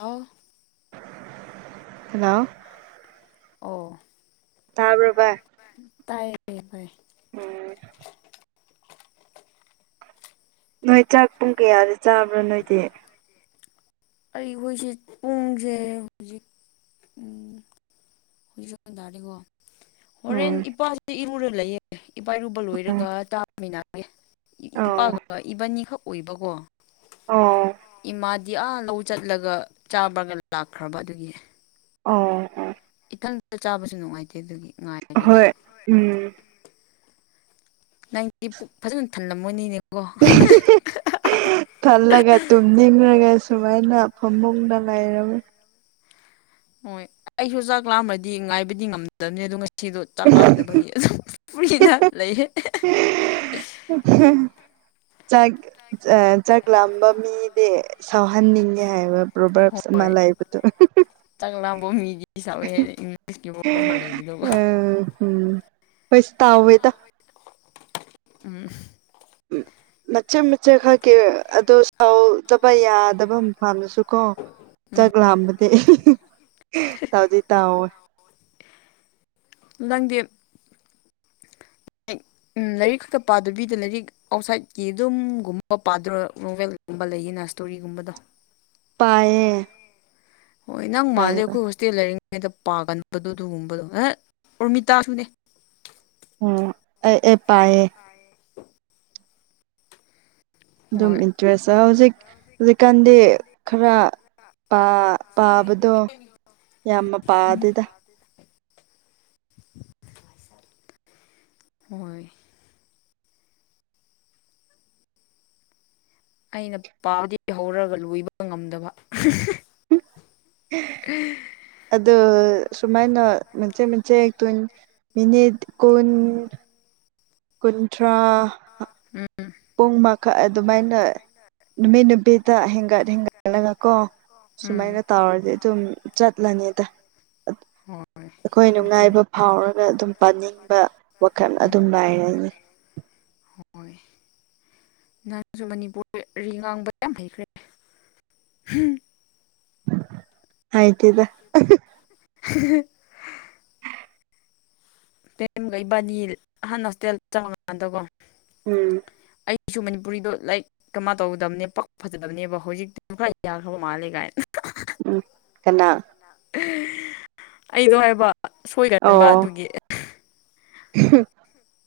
ꯑ ꯍꯂꯣ ꯑꯣ ꯊꯥꯕꯔ ꯇꯥꯏ ꯂꯩ ꯐꯥꯏ ꯎꯝ ꯅꯣꯏ ꯆꯥꯛ ꯄꯨꯡ ꯀꯌꯥꯗ ꯆꯥꯕ꯭ꯔꯣ ꯅꯣꯏꯗꯤ ꯑꯩꯈꯣꯏꯁꯦ ꯄꯨꯡꯁꯦ ꯍꯧꯖꯤꯛ ꯍꯧꯖꯤꯛꯇꯥꯔꯦꯀꯣ ꯍꯣꯔꯦꯟ ꯎꯝ ꯏꯄꯥꯁꯤꯦ ꯏꯔꯨꯔ ꯂꯩꯌꯦꯦ ꯏꯄꯥꯥꯏꯔꯨꯕ ꯎꯝ ꯂꯣꯏꯔꯒ ꯇꯥꯕꯃꯤꯟꯅꯦ ꯑꯣ ꯏꯄꯥꯒ ꯏꯕꯥꯅꯤꯈꯛ ꯑꯣꯏꯕꯀꯣ ꯑꯎꯝ ꯗꯤ ꯑꯥ ꯂꯧ ꯆꯠꯂꯒ ꯆꯥꯕ꯭ꯔꯒ ꯂꯥꯛꯈ꯭ꯔꯕ ꯑꯗꯨꯒꯤ ꯑꯣ ꯑꯣ ꯏꯊꯟꯇ ꯆꯥꯕꯁꯨ ꯅꯨꯡꯉꯥꯏꯇꯦ ꯑꯗꯨꯒꯤ ꯉꯥꯏꯔꯒꯦ ꯍꯣꯏ ꯎꯝ ꯅꯪꯇꯤ ꯄꯨ ꯐꯖꯅ ꯊꯜꯂꯝꯃꯣꯏꯅꯤꯅꯦꯀꯣ ꯊꯜꯂꯒ ꯇꯨꯝꯅꯤꯡꯂꯒ ꯑꯩꯅ ꯁꯨꯃꯥꯏꯅ ꯐꯃꯨꯡꯗ ꯉꯥꯏꯔꯝꯃꯤ ꯍꯣꯏ ꯑꯩꯁꯨ ꯆꯥꯛ ꯂꯥꯑꯃ꯭ꯔꯗꯤ ꯉꯥꯏꯕꯗꯤ ꯉꯝꯗꯕꯅꯤ ꯑꯗꯨ ꯁꯤꯗꯣ ꯆꯥꯛꯉꯝꯗꯕꯒꯤ ꯑꯗꯨꯝ ꯄꯨꯨꯔꯤꯅ ꯂꯩꯍꯦ ꯆꯥꯏ ꯆꯥꯛ ꯂꯥꯝꯕ ꯃꯤꯗꯤ ꯁꯥꯎꯍꯟꯅꯤꯡꯉꯦ ꯍꯥꯏꯕ ꯕꯣꯕꯔꯠꯁ ꯑꯃ ꯂꯩꯕꯗꯣ ꯆꯥꯛꯥꯡꯐꯧ ꯃꯤꯒꯤ ꯁꯋ ꯏꯪꯂꯤꯁꯀꯤꯐꯥꯎ ꯑꯃ ꯂꯩꯕꯗꯧꯕ ꯄꯩꯁ ꯇꯦꯗ ꯎꯝ ꯎꯝ ꯅꯆ ꯆ ꯈꯛꯀꯤꯦ ꯑꯗꯨ ꯁꯥꯎꯗꯕ ꯌꯥꯗꯕ ꯑꯃ ꯄꯥꯜꯅꯁꯨ ꯀꯣ ꯆꯠ ꯂꯝꯕꯗꯤ ꯇꯥꯗꯤ ꯇꯥꯑꯣꯦ ꯂꯪꯗꯦꯝ ꯂꯥꯏꯔꯤꯛ ꯈꯛꯇ ꯄꯥꯗꯕꯤꯗ ꯂꯥꯏꯔꯤꯛ ꯑꯥꯎꯠꯁꯥꯏꯠꯀꯤ ꯑꯗꯨꯝꯒꯨꯝꯕ ꯄꯥꯗꯣꯣꯕꯦꯜ ꯕ ꯂꯩꯌꯦꯅ ꯏꯁꯇꯣꯔꯤꯒꯨꯝꯕꯗꯣ ꯄꯌꯦ ꯍꯣꯏ ꯅꯪ ꯃꯥꯜꯂꯦ ꯑꯩꯈꯣꯏ ꯍꯣꯁꯇꯦꯜ ꯂꯩꯔꯤ ꯗ ꯄꯥꯒꯟꯕꯗꯣ ꯑꯗꯨꯒꯨꯝꯕꯗꯣ ꯑꯦ ꯎꯔꯃꯤꯇꯥꯁꯨꯅꯦ ꯎꯝ ꯑꯦ ꯄꯌꯦꯦ ꯑꯗꯨꯝ ꯍꯣꯏ ꯏꯟꯇꯔꯦꯁ ꯍꯧꯖꯤꯛ ꯍꯧꯖꯤꯛꯀꯥꯟꯗꯤ ꯈꯔ ꯄꯥꯕꯗꯣ ꯌꯥꯝꯃ ꯄꯥ ꯑꯗꯨꯗ ꯍꯣꯏ ꯑꯩꯅ ꯄꯥꯗꯤ ꯍꯧꯔꯒ ꯂꯣꯏꯕ ꯉꯝꯗꯕ ꯑꯗ ꯁꯨꯃꯥꯏꯅꯣꯟ ꯃꯤꯅꯤꯠ ꯀꯟ ꯀꯨꯟꯊ꯭ꯔꯥ ꯎꯝ ꯄꯨꯡ ꯃꯈꯛ ꯑꯗꯨꯃꯥꯏꯅ ꯅꯨꯃꯤꯠ ꯅꯨꯄꯤꯗ ꯍꯦꯟꯒꯠ ꯍꯦꯟꯒꯠꯂꯒ ꯀꯣ ꯎꯝ ꯁꯨꯃꯥꯏꯅ ꯇꯧꯔꯗꯤ ꯑꯗꯨꯝ ꯆꯠꯂꯅꯤꯗ ꯍꯣꯏ ꯑꯩꯈꯣꯏ ꯆꯨꯝꯃꯤ ꯆꯨꯝꯃꯤ ꯅꯨꯡꯉꯥꯏꯕ ꯐꯥꯎꯔꯒ ꯑꯗꯨꯝ ꯄꯥꯅꯤꯡꯕ ꯋꯥꯈꯜ ꯎꯝ ꯑꯗꯨꯝ ꯂꯥꯏꯔꯅꯤ ꯍꯣꯏ ꯅꯪꯁꯨ ꯃꯅꯤꯄꯨꯔꯤ ꯉꯥꯡꯕ ꯌꯥꯝ ꯍꯩꯈ꯭ꯔꯦ ꯍꯥꯏꯇꯗ [unintelligible] ꯄꯦꯝꯈꯩ ꯏꯕꯥꯅꯤ ꯑꯍꯥꯟꯅ ꯍꯣꯁꯇꯦꯜ ꯆꯪꯉꯀꯥꯟꯗꯀꯣ ꯎꯝ ꯑꯩꯁꯨ ꯃꯅꯤꯄꯨꯔꯤꯗꯣ ꯂꯥꯏꯔꯤꯛ ꯀꯃꯥꯏ ꯇꯧꯗꯕꯅꯦ ꯄꯛ ꯐꯖꯗꯕꯅꯦꯕ ꯍꯧꯖꯤꯛꯇꯤꯁꯨ ꯈꯔ ꯌꯥꯈ꯭ꯔꯕ ꯃꯥꯜꯂꯦ ꯀꯥꯏꯅ ꯎꯝ ꯀꯅꯥ ꯑꯩꯗꯣ ꯍꯥꯏꯕ ꯁꯣꯏꯗꯕ ꯑꯣ ꯑꯗꯨꯒꯤ [unintelligible]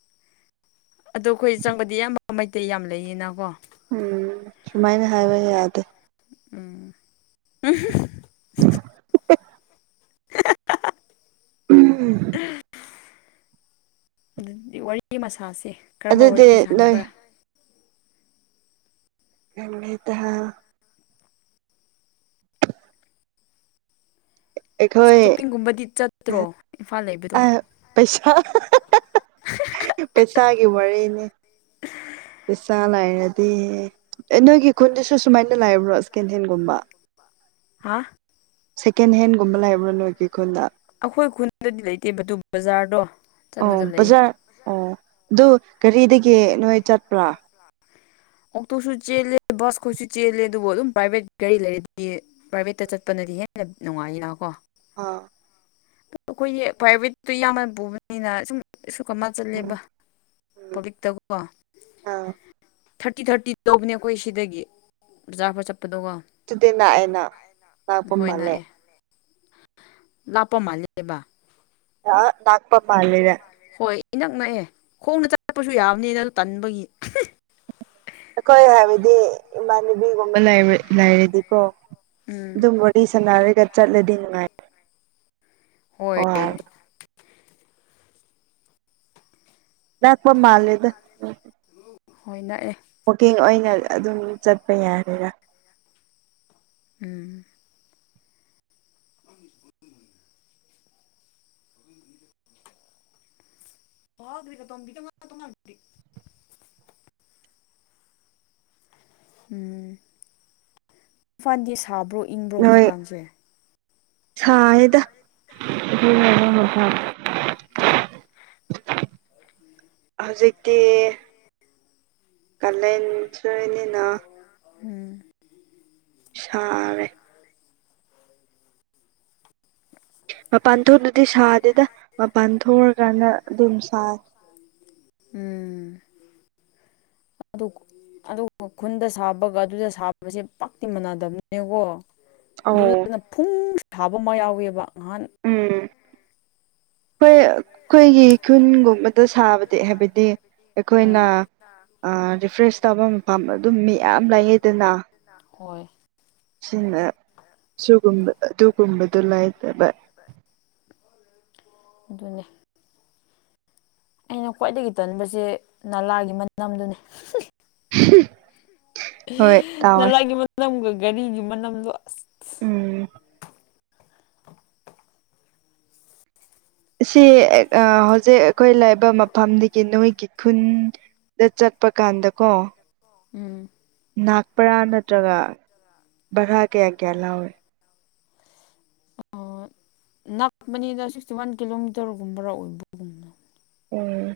ꯑꯣ ꯑꯩꯈꯣꯏ ꯆꯪꯕꯗꯤ ꯑꯌꯥꯝꯕ ꯃꯩꯇꯩ ꯌꯥꯝ ꯂꯩꯌꯦꯅ ꯀꯣ ꯎꯝ ꯁꯨꯃꯥꯏꯅ ꯍꯥꯏꯕ ꯌꯥꯗꯦ ꯎꯝ ꯎꯝ ꯑꯗꯨꯗꯤ ꯋꯥꯔꯤ ꯃꯁꯥꯁꯦ ꯀꯔꯝꯕ ꯑꯗꯨꯗꯤ ꯋꯥꯔꯤ ꯅꯣꯏ ꯁꯥꯅꯤꯡꯕ꯭ꯔꯥ [unintelligible] ꯑꯩꯈꯣꯏ ꯁꯣꯞꯄꯤꯡꯒꯨꯝꯕꯗꯤ ꯆꯠꯇ꯭ꯔꯣ ꯏꯝꯐꯥꯜ ꯂꯩꯕꯗꯣ ꯄꯩꯁꯥ ꯄꯩꯁꯥꯒꯤ ꯋꯥꯔꯤꯅꯦ ꯈꯔ ꯄꯁꯥꯂꯥꯏꯔꯗꯤ ꯂꯩꯔꯗꯤ ꯍꯦꯟꯒꯨꯝꯕ [unintelligible] ꯁꯦꯀꯦꯟ ꯍꯦꯟꯒꯨꯝꯕ ꯂꯩꯕ꯭ꯔꯥ ꯅꯣꯏꯒꯤꯈꯣꯟꯗ ꯑꯩꯈꯣꯏ ꯈꯨꯟꯗꯗꯤ ꯂꯩꯇꯦ ꯑꯗꯨ ꯕꯖꯥꯔꯗꯣ ꯑꯣ ꯆꯠꯂꯒ ꯂꯩꯌꯦ ꯕꯖꯥꯔ ꯑꯣ ꯑꯗꯨ ꯒꯥꯔꯤꯗꯒꯤ ꯅꯣꯏ ꯆꯠ [unintelligible] ꯑꯣꯛꯇꯣꯁꯨ ꯆꯦꯜꯂꯦ ꯕꯁ ꯈꯣꯏꯁꯨ ꯆꯦꯜꯂꯦ ꯑꯗꯨꯕꯨ ꯑꯗꯨꯝ ꯄ꯭ꯔꯥꯏꯚꯦꯠ ꯒꯥꯔꯤ ꯂꯩꯔꯗꯤ ꯄ꯭ꯔꯥꯏꯚꯦꯠꯇ ꯆꯠꯄꯅꯦ ꯍꯥꯏꯗꯤ ꯍꯦꯟꯅ ꯅꯨꯡꯉꯥꯏꯅ ꯀꯣ ꯑꯥ ꯑꯩꯈꯣꯏꯒꯤ ꯄ꯭ꯔꯥꯏꯚꯦꯠꯇꯨ ꯌꯥꯝꯃ ꯄꯨꯕꯅꯤꯅ ꯁꯨꯝ ꯑꯁꯨ ꯀꯃ ꯎꯝ ꯆꯠꯂꯦꯕ ꯎꯝ ꯄꯕ꯭ꯂꯤꯛꯇꯀꯣ ꯑꯥ ꯊꯥꯔꯇꯤ ꯊꯥꯔꯇꯤ ꯇꯧꯕꯅꯦ ꯑꯩꯈꯣꯏ ꯁꯤꯗꯒꯤ ꯄꯖꯥ ꯆꯠꯄ ꯑꯗꯨꯗꯤ ꯂꯥꯛꯑꯦꯅ ꯂꯥꯛꯄ ꯃꯥꯜꯂꯦ ꯂꯥꯄꯝꯍꯜꯦꯕ ꯑ ꯅꯥꯥꯛꯄꯃ ꯑꯜꯗ ꯍꯣꯏ ꯏꯅꯛ ꯅꯛꯑꯦ ꯈꯣꯡꯅ ꯆꯠꯛꯄꯁꯨ ꯌꯥꯕꯅꯤ ꯅꯪ ꯇꯟꯕꯒꯤ ꯑꯩꯈꯣꯏ ꯍꯥꯏꯕꯗꯤ ꯏꯃꯥꯟꯅꯕꯤꯒꯨꯝꯕ ꯂꯩꯔꯗꯤꯀꯣ ꯎꯝ ꯑꯗꯨꯝ ꯋꯥꯔꯤ ꯁꯥꯟꯅꯔꯒ ꯆꯠꯂꯗꯤ ꯅꯨꯡꯉꯥꯏ ꯍꯣꯏ [unintelligible] ꯂꯥꯛꯄ ꯃꯥꯜꯂꯤꯗ ꯍꯣꯏ ꯅꯛꯑꯦ ꯋꯀꯤꯡ ꯑꯣꯏꯅ ꯑꯗꯨꯝ ꯆꯠꯄ ꯌꯥꯔꯦꯔꯥ [unintelligible] [unintelligible] ꯎꯝ ꯏꯐꯜꯗꯤ ꯁꯥꯕ꯭ꯔꯣ ꯏꯪꯕ꯭ꯔꯣ ꯅꯣꯏ ꯍꯧꯖꯤꯛꯀꯥꯟꯁꯦ [unintelligible] ꯍꯧꯖꯤꯛꯇꯤ ꯀꯂꯟꯁꯨꯅꯤꯅ ꯎꯝ ꯁꯔꯦ ꯃꯄꯥꯟꯊꯨꯅ ꯑꯗꯨꯗꯤ ꯁꯥꯗꯦꯗ ꯃꯄꯥꯟ ꯊꯣꯛꯑꯀꯥꯟꯗ ꯑꯗꯨꯝ ꯁꯥꯏ ꯑꯗ ꯑꯗꯨꯒ ꯈꯨꯟꯗ ꯁꯥꯕꯒ ꯑꯗꯨꯗ ꯁꯥꯕꯁꯦ ꯄꯥꯛꯇꯤ ꯃꯥꯟꯅꯗꯕꯅꯤꯅꯦꯀꯣ ꯑꯧ ꯑꯗꯨꯗꯨꯅ ꯐꯨꯡ ꯁꯥꯕ ꯑꯃ ꯌꯥꯎꯋꯦꯕ ꯉꯍꯥꯟ ꯍꯣꯏ ꯑꯩꯈꯣꯏꯒꯤ ꯈꯨꯟꯒꯨꯝꯕꯗ ꯁꯥꯕꯗꯤ ꯁꯥꯕꯁꯦ ꯍꯥꯏꯕꯗꯤ ꯑꯩꯈꯣꯏꯅ ꯑꯥ ꯔꯤꯐ꯭ꯔꯦꯁ ꯇꯧꯕ ꯐ꯭ꯔꯦꯁ ꯃꯐꯝ ꯆꯥꯐꯝ ꯑꯗꯨꯝ ꯄꯥꯝꯕꯗꯨ ꯃꯤꯌꯥꯝ ꯃꯤ ꯌꯥꯝ ꯂꯩꯌꯦꯗꯅ ꯍꯣꯏ ꯁꯤꯅꯒꯨꯝꯕ ꯑꯗꯨꯒꯨꯝꯕ ꯑꯗꯨꯒꯨꯝꯕꯗꯨ ꯂꯩꯥꯇꯕ ꯍ ꯑꯗꯨꯅꯦ ꯑꯩꯅ ꯈ꯭ꯋꯥꯏꯗꯒꯤ ꯇꯟꯕꯁꯦ ꯅꯂꯥꯒꯤ ꯃꯅꯝꯗꯨꯅꯦ ꯍꯣꯏ ꯇꯥꯎꯋꯦ ꯅꯄꯒꯤ ꯃꯅꯝꯒ ꯒꯥꯔꯤꯒꯤ ꯃꯅꯝꯗꯣ ꯑꯁ ꯎꯝ ꯁꯤ ꯍꯧꯖꯤꯛ ꯑꯩꯈꯣꯏ ꯂꯩꯕ ꯃꯐꯝꯗꯒꯤ ꯅꯣꯏꯒꯤ ꯈꯨꯟ ꯗ ꯆꯠꯄ ꯀꯥꯟꯗꯀꯣ ꯎꯝ ꯅꯛꯄꯔꯥ ꯅꯠꯇ꯭ꯔꯒ ꯚꯔꯥ ꯀꯌꯥ ꯀꯌꯥ ꯂꯧꯋꯤ ꯅꯛꯄꯅꯤꯗ ꯁꯤꯛꯁꯇꯤ ꯋꯥꯟ ꯀꯤꯂꯣꯃꯤꯇꯔꯒꯨꯝꯕꯔ ꯑꯣꯏꯕꯒꯨꯝꯅ ꯎꯝ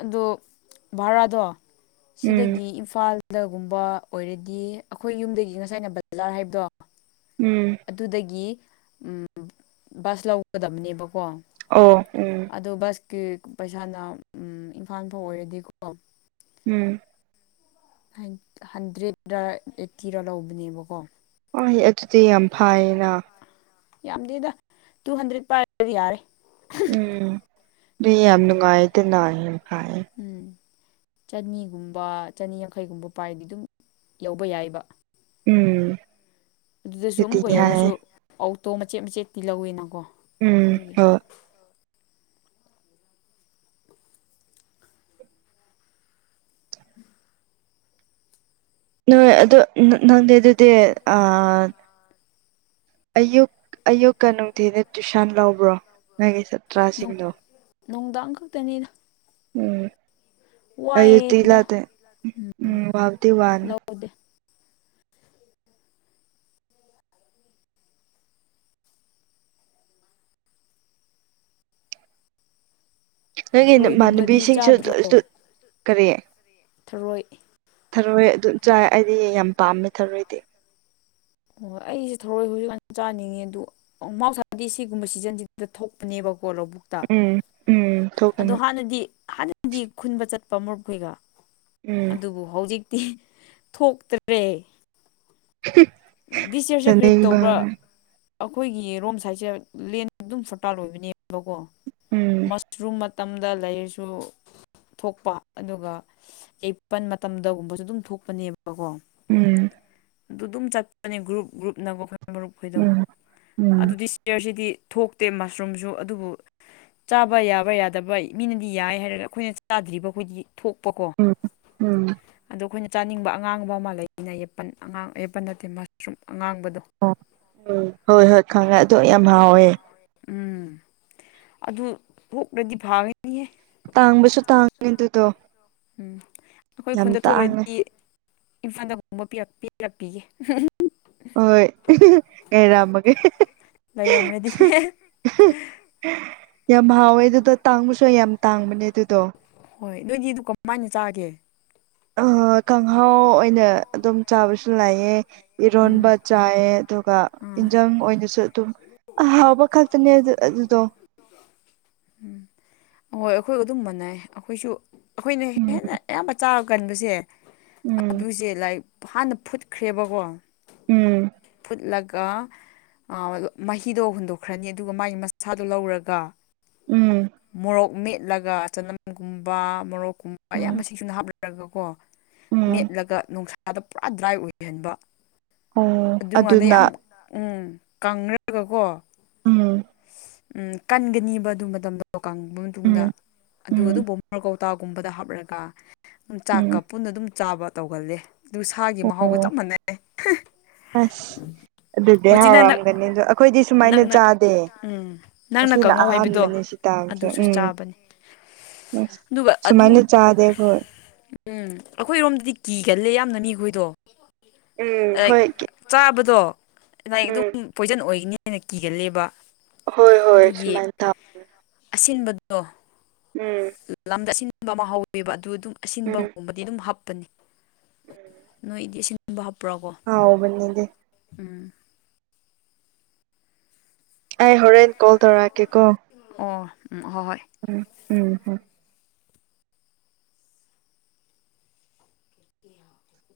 ꯑꯗꯣ ꯚꯔꯥꯗꯣ ꯎꯝ ꯁꯤꯗꯒꯤ ꯏꯝꯐꯥꯜ ꯗꯒꯨꯝꯕ ꯑꯣꯏꯔꯗꯤ ꯑꯩꯈꯣꯏ ꯌꯨꯝꯗꯒꯤ ꯉꯁꯥꯏꯅ ꯕꯖꯥꯔ ꯍꯥꯏꯕꯗꯣ ꯎꯝ ꯑꯗꯨꯗꯒꯤ ꯕꯁ ꯂꯧꯒꯗꯕꯅꯦꯕ ꯀꯣ ꯑꯣ ꯎꯝ ꯑꯗꯣ ꯕꯁꯀꯤ ꯄꯩꯁꯥꯅ ꯎꯝ ꯏꯝꯐꯥꯜ ꯐꯥꯎ ꯑꯣꯏꯔꯗꯤꯀꯣ ꯎꯝ ꯍꯟꯗ꯭ꯔꯦꯗꯔ ꯑꯩꯠꯇꯤꯔ ꯂꯧꯕꯅꯦꯕꯀꯣ ꯍꯩ ꯑꯗꯨꯗꯤ ꯌꯥꯝ ꯐꯥꯏꯌꯦꯅ ꯌꯥꯝꯗꯦꯗ ꯇꯨ ꯍꯟꯗ꯭ꯔꯦꯠ ꯄꯥꯏꯔꯗꯤ ꯌꯥꯔꯦ ꯎꯝ ꯌꯥꯝ ꯅꯨꯡꯉꯥꯏꯗꯅ ꯐꯥꯏꯌꯦ ꯎꯝ ꯆꯅꯤꯒꯨꯝꯕ ꯆꯅꯤ ꯌꯥꯡꯈꯩꯒꯨꯝꯕ ꯄꯥꯏꯔꯗꯤ ꯑꯗꯨꯝ ꯌꯧꯕ ꯌꯥꯏꯕ ꯎꯝ ꯑꯗꯨꯗꯁꯨ ꯑꯗꯨꯗꯤ ꯑꯃꯨꯛꯀ ꯌꯥꯏ ꯌꯧꯔꯁꯨ ꯑꯣꯇꯣ ꯃꯆꯦꯠ ꯃꯆꯦꯠꯇꯤ ꯂꯧꯋꯤꯅꯀꯣ ꯎꯝ ꯍꯣꯏ ꯅꯣꯏ ꯑꯗꯣ ꯍꯣꯏ ꯑꯗꯨ ꯅꯪꯗꯤ ꯑꯗꯨꯗꯤ ꯑꯗꯨꯗꯤ ꯑꯥ ꯆꯠꯂꯤꯗꯤ ꯑꯌꯨꯛ ꯑꯌꯨꯛꯀ ꯅꯨꯡꯊꯤꯗ ꯇꯨꯏꯁꯟ ꯂꯧꯕ꯭ꯔꯣ ꯅꯪꯒꯤ ꯁꯥꯇ꯭ꯔꯁꯤꯡꯗꯣ ꯅꯨꯡꯗꯥꯡ ꯈꯛꯇꯅꯤꯅ ꯎꯝ ꯑꯌꯨꯛꯇꯤ ꯋꯥꯏꯑꯦꯗ ꯂꯧꯗꯦ ꯎꯝ ꯋꯥꯕꯗꯤ ꯎꯝ ꯋꯥꯅꯤ ꯂꯧꯗꯦ ꯅꯪꯒꯤ ꯊꯔꯣꯏꯒꯨꯝꯕꯗꯤ ꯏꯃꯥꯟꯅꯕꯤꯁꯤꯡꯁꯨ ꯆꯥꯗ꯭ꯔꯣ ꯑꯗꯨ ꯀꯔꯤ ꯊꯔꯣꯏ ꯊꯔꯣꯏ ꯑꯗꯨꯝ ꯆꯥꯏ ꯑꯩꯗꯤ ꯌꯥꯝ ꯄꯥꯝꯃꯦ ꯊꯔꯣꯏꯗꯤ ꯍꯣꯏ ꯑꯩꯁꯦ ꯊꯔꯣꯏ ꯍꯧꯖꯤꯛ ꯌꯥꯝ ꯆꯥꯅꯤꯡꯉꯦ ꯑꯗꯨ ꯃꯍꯧꯁꯥꯗꯤ ꯁꯤꯒꯨꯝꯕ ꯁꯤꯖꯟꯁꯤꯗ ꯊꯣꯛꯄꯅꯦꯕꯀꯣ ꯀꯣ ꯂꯧꯕꯨꯛꯇ ꯎꯝ ꯎꯝ ꯑꯗꯣ ꯊꯣꯛꯀꯅꯤ ꯍꯥꯟꯅꯗꯤ ꯍꯥꯟꯅꯗꯤ ꯈꯨꯟꯕ ꯆꯠꯄ ꯃꯔꯨꯞꯈꯣꯏꯒ ꯎꯝ ꯑꯗꯨꯕꯨ ꯍꯧꯖꯤꯛ ꯇꯤ ꯊꯣꯛꯇ꯭ꯔꯦ ꯗꯤꯁ ꯌꯔꯁꯨ ꯀꯔꯤ ꯆꯥꯅꯤꯡꯕ ꯇꯧꯕ꯭ꯔꯥ ꯑꯩꯈꯣꯏꯒꯤ ꯔꯣꯝ ꯁꯥꯏꯠꯁꯦ ꯂꯦꯟ ꯑꯗꯨꯝ ꯐꯔꯇꯥꯏꯜ ꯑꯣꯏꯕꯅꯦꯕꯀꯣ ꯎꯝ ꯃꯁꯔꯨꯝ ꯃꯇꯝꯗ ꯂꯩꯔꯁꯨ ꯊꯣꯛꯄ ꯑꯗꯨꯒ ꯑꯦꯄꯜ ꯃꯇꯝꯗꯒꯨꯝꯕꯁꯨ ꯑꯗꯨꯝ ꯊꯣꯛꯄꯅꯦꯕꯀꯣ ꯎꯝ ꯑꯗꯨ ꯑꯗꯨꯝ ꯆꯠꯄꯅꯦ ꯒ꯭ꯔꯨꯞ ꯒ꯭ꯔꯨꯞꯅꯅꯕ ꯑꯩꯈꯣꯏ ꯃꯔꯨꯞꯈꯣꯏꯗꯣ ꯎꯝ ꯎꯝ ꯑꯗꯨꯗꯤ ꯁꯤꯌꯔꯁꯤꯗꯤ ꯊꯣꯛꯇꯦ ꯃꯁꯔꯨꯝꯁꯨ ꯑꯗꯨꯕꯨ ꯆꯥꯕ ꯌꯥꯕ ꯌꯥꯗꯕ ꯃꯤꯅꯗꯤ ꯌꯥꯏ ꯍꯥꯏꯔꯒ ꯑꯩꯈꯣꯏꯅ ꯆꯥꯗ꯭ꯔꯤꯕ ꯑꯩꯈꯣꯏꯗꯤ ꯊꯣꯛꯄꯀꯣ ꯑꯣ ꯎꯝ ꯎꯝ ꯎꯝ ꯑꯩꯈꯣꯏꯅ ꯆꯥꯅꯤꯡꯕ ꯑꯉꯥꯡꯕ ꯑꯃ ꯂꯩꯅꯄꯟ ꯑꯉꯥꯡ ꯌꯦꯄꯟ ꯅꯠꯇꯦ ꯃꯁꯔꯨꯝ ꯑꯉꯥꯡꯕꯗꯣ ꯎ ꯍꯣꯏ ꯍꯣꯏ ꯈꯪꯉꯦ ꯌꯥꯝ ꯍꯥꯎꯋꯦ ꯎꯝ ꯑꯗꯨ ꯀꯣꯛꯅꯗꯤ ꯐꯥꯒꯅꯤꯍꯦ ꯇꯥꯡꯕꯁꯨ ꯇꯥꯡꯉꯅꯤ ꯑꯗꯨꯗꯣ ꯎꯝ ꯑꯩꯈꯣꯏ ꯌꯥꯝ ꯈꯨꯟꯗ ꯇꯥꯡꯉꯦ ꯊꯣꯛꯈ꯭ꯔꯗꯤ ꯏꯝꯐꯥꯜꯗꯒꯣꯡꯕ ꯄꯤꯔꯛꯄꯤꯒꯦ ꯍꯣꯏ ꯑꯦꯔꯝꯒ ꯂꯩꯔꯝꯃꯒꯦ ꯂꯩꯔꯝꯔꯗꯤ [inaudible] ꯌꯥꯝ ꯍꯥꯎꯋꯦ ꯑꯗꯨꯗ ꯇꯥꯡꯕꯁꯨ ꯌꯥꯝ ꯇꯥꯡꯕꯅꯦ ꯑꯗꯨꯗꯣ ꯍꯣꯏ ꯅꯣꯏꯗꯤ ꯑꯗꯨ ꯀꯃꯥꯏꯅ ꯆꯥꯒꯦ ꯑ ꯀꯥꯡꯍꯥꯎ ꯑꯣꯏꯅ ꯑꯗꯨꯝ ꯑꯣꯏꯅ ꯆꯥꯕꯁꯨ ꯑꯗꯨꯝ ꯂꯥꯛꯑꯦ ꯆꯥꯕꯁꯨ ꯂꯩꯌꯦ ꯎꯝ ꯏꯔꯣꯟꯕ ꯆꯥꯏ ꯑꯗꯨꯒ ꯑꯥ ꯌꯦꯟꯖꯥꯡ ꯏꯟꯖꯥꯡ ꯑꯣꯏꯅꯁꯨ ꯑꯗꯨꯝ ꯑ ꯍꯥꯎꯕ ꯑꯍꯥꯎꯕ ꯀꯜꯇꯅꯦꯦ ꯑꯗꯨ ꯈꯛꯇꯅꯦ ꯑꯗꯨꯗꯨꯣ ꯎꯝ ꯑꯣ ꯑꯩꯈꯣꯏ ꯑꯗꯨꯝ ꯃꯥꯟꯅꯩ ꯑꯩꯈꯣꯏꯁꯨ ꯑꯩꯈꯣꯏꯅ ꯎꯝ ꯍꯦꯟꯅ ꯑꯌꯥꯝꯕ ꯆꯥꯕ ꯀꯟꯕꯁꯦ ꯎꯝ ꯑꯗꯨꯁꯦ ꯂꯥꯏꯛ ꯍꯥꯟꯅ ꯐꯨꯠꯈ꯭ꯔꯦꯕꯀꯣ ꯎꯝ ꯂꯒꯥ ꯃꯍꯤꯗꯣ ꯍꯨꯟꯗꯣꯛꯈ꯭ꯔꯅꯤ ꯑꯗꯨꯒ ꯃꯥꯒꯤ ꯃꯁꯥꯗꯣ ꯂꯧꯔꯒ ꯎꯝ ꯃꯣꯔꯣꯛ ꯃ ꯂꯒ ꯆꯅꯝꯒꯨꯝꯕ ꯃꯣꯔꯣꯛꯀꯨꯝꯕ ꯎꯝ ꯑꯌꯥꯝꯕ ꯃꯁꯤꯡꯁꯨꯅ ꯍꯥꯞꯂꯔꯒ ꯀꯣ ꯎꯝ ꯃꯦꯠꯂꯒ ꯅꯨꯡꯁꯥꯗ ꯄꯨꯔꯥ ꯗ꯭ꯔꯥꯏ ꯑꯣꯏꯍꯟꯕ ꯑꯣ ꯑꯗꯨꯅ ꯀꯪꯂꯪꯔꯒꯀꯣ ꯎꯝ ꯎꯝ ꯀꯟꯒꯅꯤꯕ ꯑꯗꯨ ꯃꯇꯝꯗꯣ ꯀꯪꯕ ꯃꯇꯨꯡꯗ ꯎꯝ ꯑꯗꯨꯒ ꯎꯝ ꯑꯗꯨꯝꯕ ꯀꯥꯎ ꯍꯞꯇꯥꯒꯨꯝꯕꯗ ꯍꯥꯞꯂꯒ ꯑꯗꯨꯝ ꯆꯥꯛꯀ ꯎꯝ ꯄꯨꯟꯅ ꯑꯗꯨꯝ ꯆꯥꯕ ꯇꯧꯒꯜꯂꯦ ꯁꯥꯒꯤ ꯃꯍꯥꯎꯒ ꯑꯣ ꯆꯞ ꯃꯥꯟꯅꯩ ꯑꯁ ꯑꯗꯨꯗꯤ ꯍꯧꯖꯤꯛ ꯅꯪꯅ ꯍꯥꯎꯔꯝꯒꯅꯤꯁꯨꯣ ꯑꯩꯈꯣꯏꯗꯤ ꯁꯨꯃꯥꯏꯅ ꯅꯪꯅ ꯆꯥꯗꯦ ꯎꯝ ꯅꯪꯅ ꯃꯁꯤꯅ ꯀꯥꯡꯉꯧ ꯍꯥꯏꯕꯗꯣ ꯑꯍꯥꯟꯕꯅꯤ ꯁꯤꯇꯝꯁꯦ ꯑꯗꯨꯁꯨ ꯎꯝ ꯆꯥꯕꯅꯤ ꯑꯁ ꯑꯗꯨꯒ ꯑꯗꯨ ꯁꯨꯃꯥꯏꯅ ꯆꯥꯗꯦ ꯑꯩꯈꯣꯏ ꯎꯝ ꯑꯩꯈꯣꯏꯔꯣꯝꯗꯗꯤ ꯀꯤꯒꯜꯂꯦ ꯌꯥꯝ ꯝꯅꯅꯤꯈꯨꯣꯏꯗꯣ ꯎꯝ ꯍꯣꯏꯦ ꯆꯥꯕꯗꯣ ꯂꯥꯏꯛ ꯑꯗꯨꯝ ꯄꯣꯏꯖꯟ ꯑꯣꯏꯒꯅꯤꯅ ꯀꯤꯒꯜꯂꯦꯕ ꯍꯣꯏ ꯍꯣꯏ ꯑꯗꯨꯒꯤ ꯃꯥꯏ ꯊ ꯑꯁꯤꯟꯕꯗꯣ ꯂꯝꯗ ꯑꯁꯤꯟꯕ ꯑꯃ ꯍꯧꯋꯦꯕ ꯑꯗꯨ ꯑꯗꯨꯝ ꯎꯝ ꯑꯁꯤꯟꯕꯒꯨꯝꯕꯗꯤ ꯑꯗꯨꯝ ꯍꯥꯞꯄꯅꯤ ꯅꯣꯏꯗꯤ ꯑꯁꯤꯟꯕ ꯍꯥꯄ ꯄ꯭ꯔꯕꯣ ꯎꯝ ꯍꯥꯎꯕꯅꯤꯗꯤ ꯎꯝ ꯑꯩ ꯍꯣꯔꯦꯟ ꯀꯣꯜ ꯇꯧꯔꯛꯀꯦꯀꯣ ꯑꯣ ꯎ ꯍ ꯍꯣꯏ ꯎꯝ ꯎꯝꯝ [inaudible]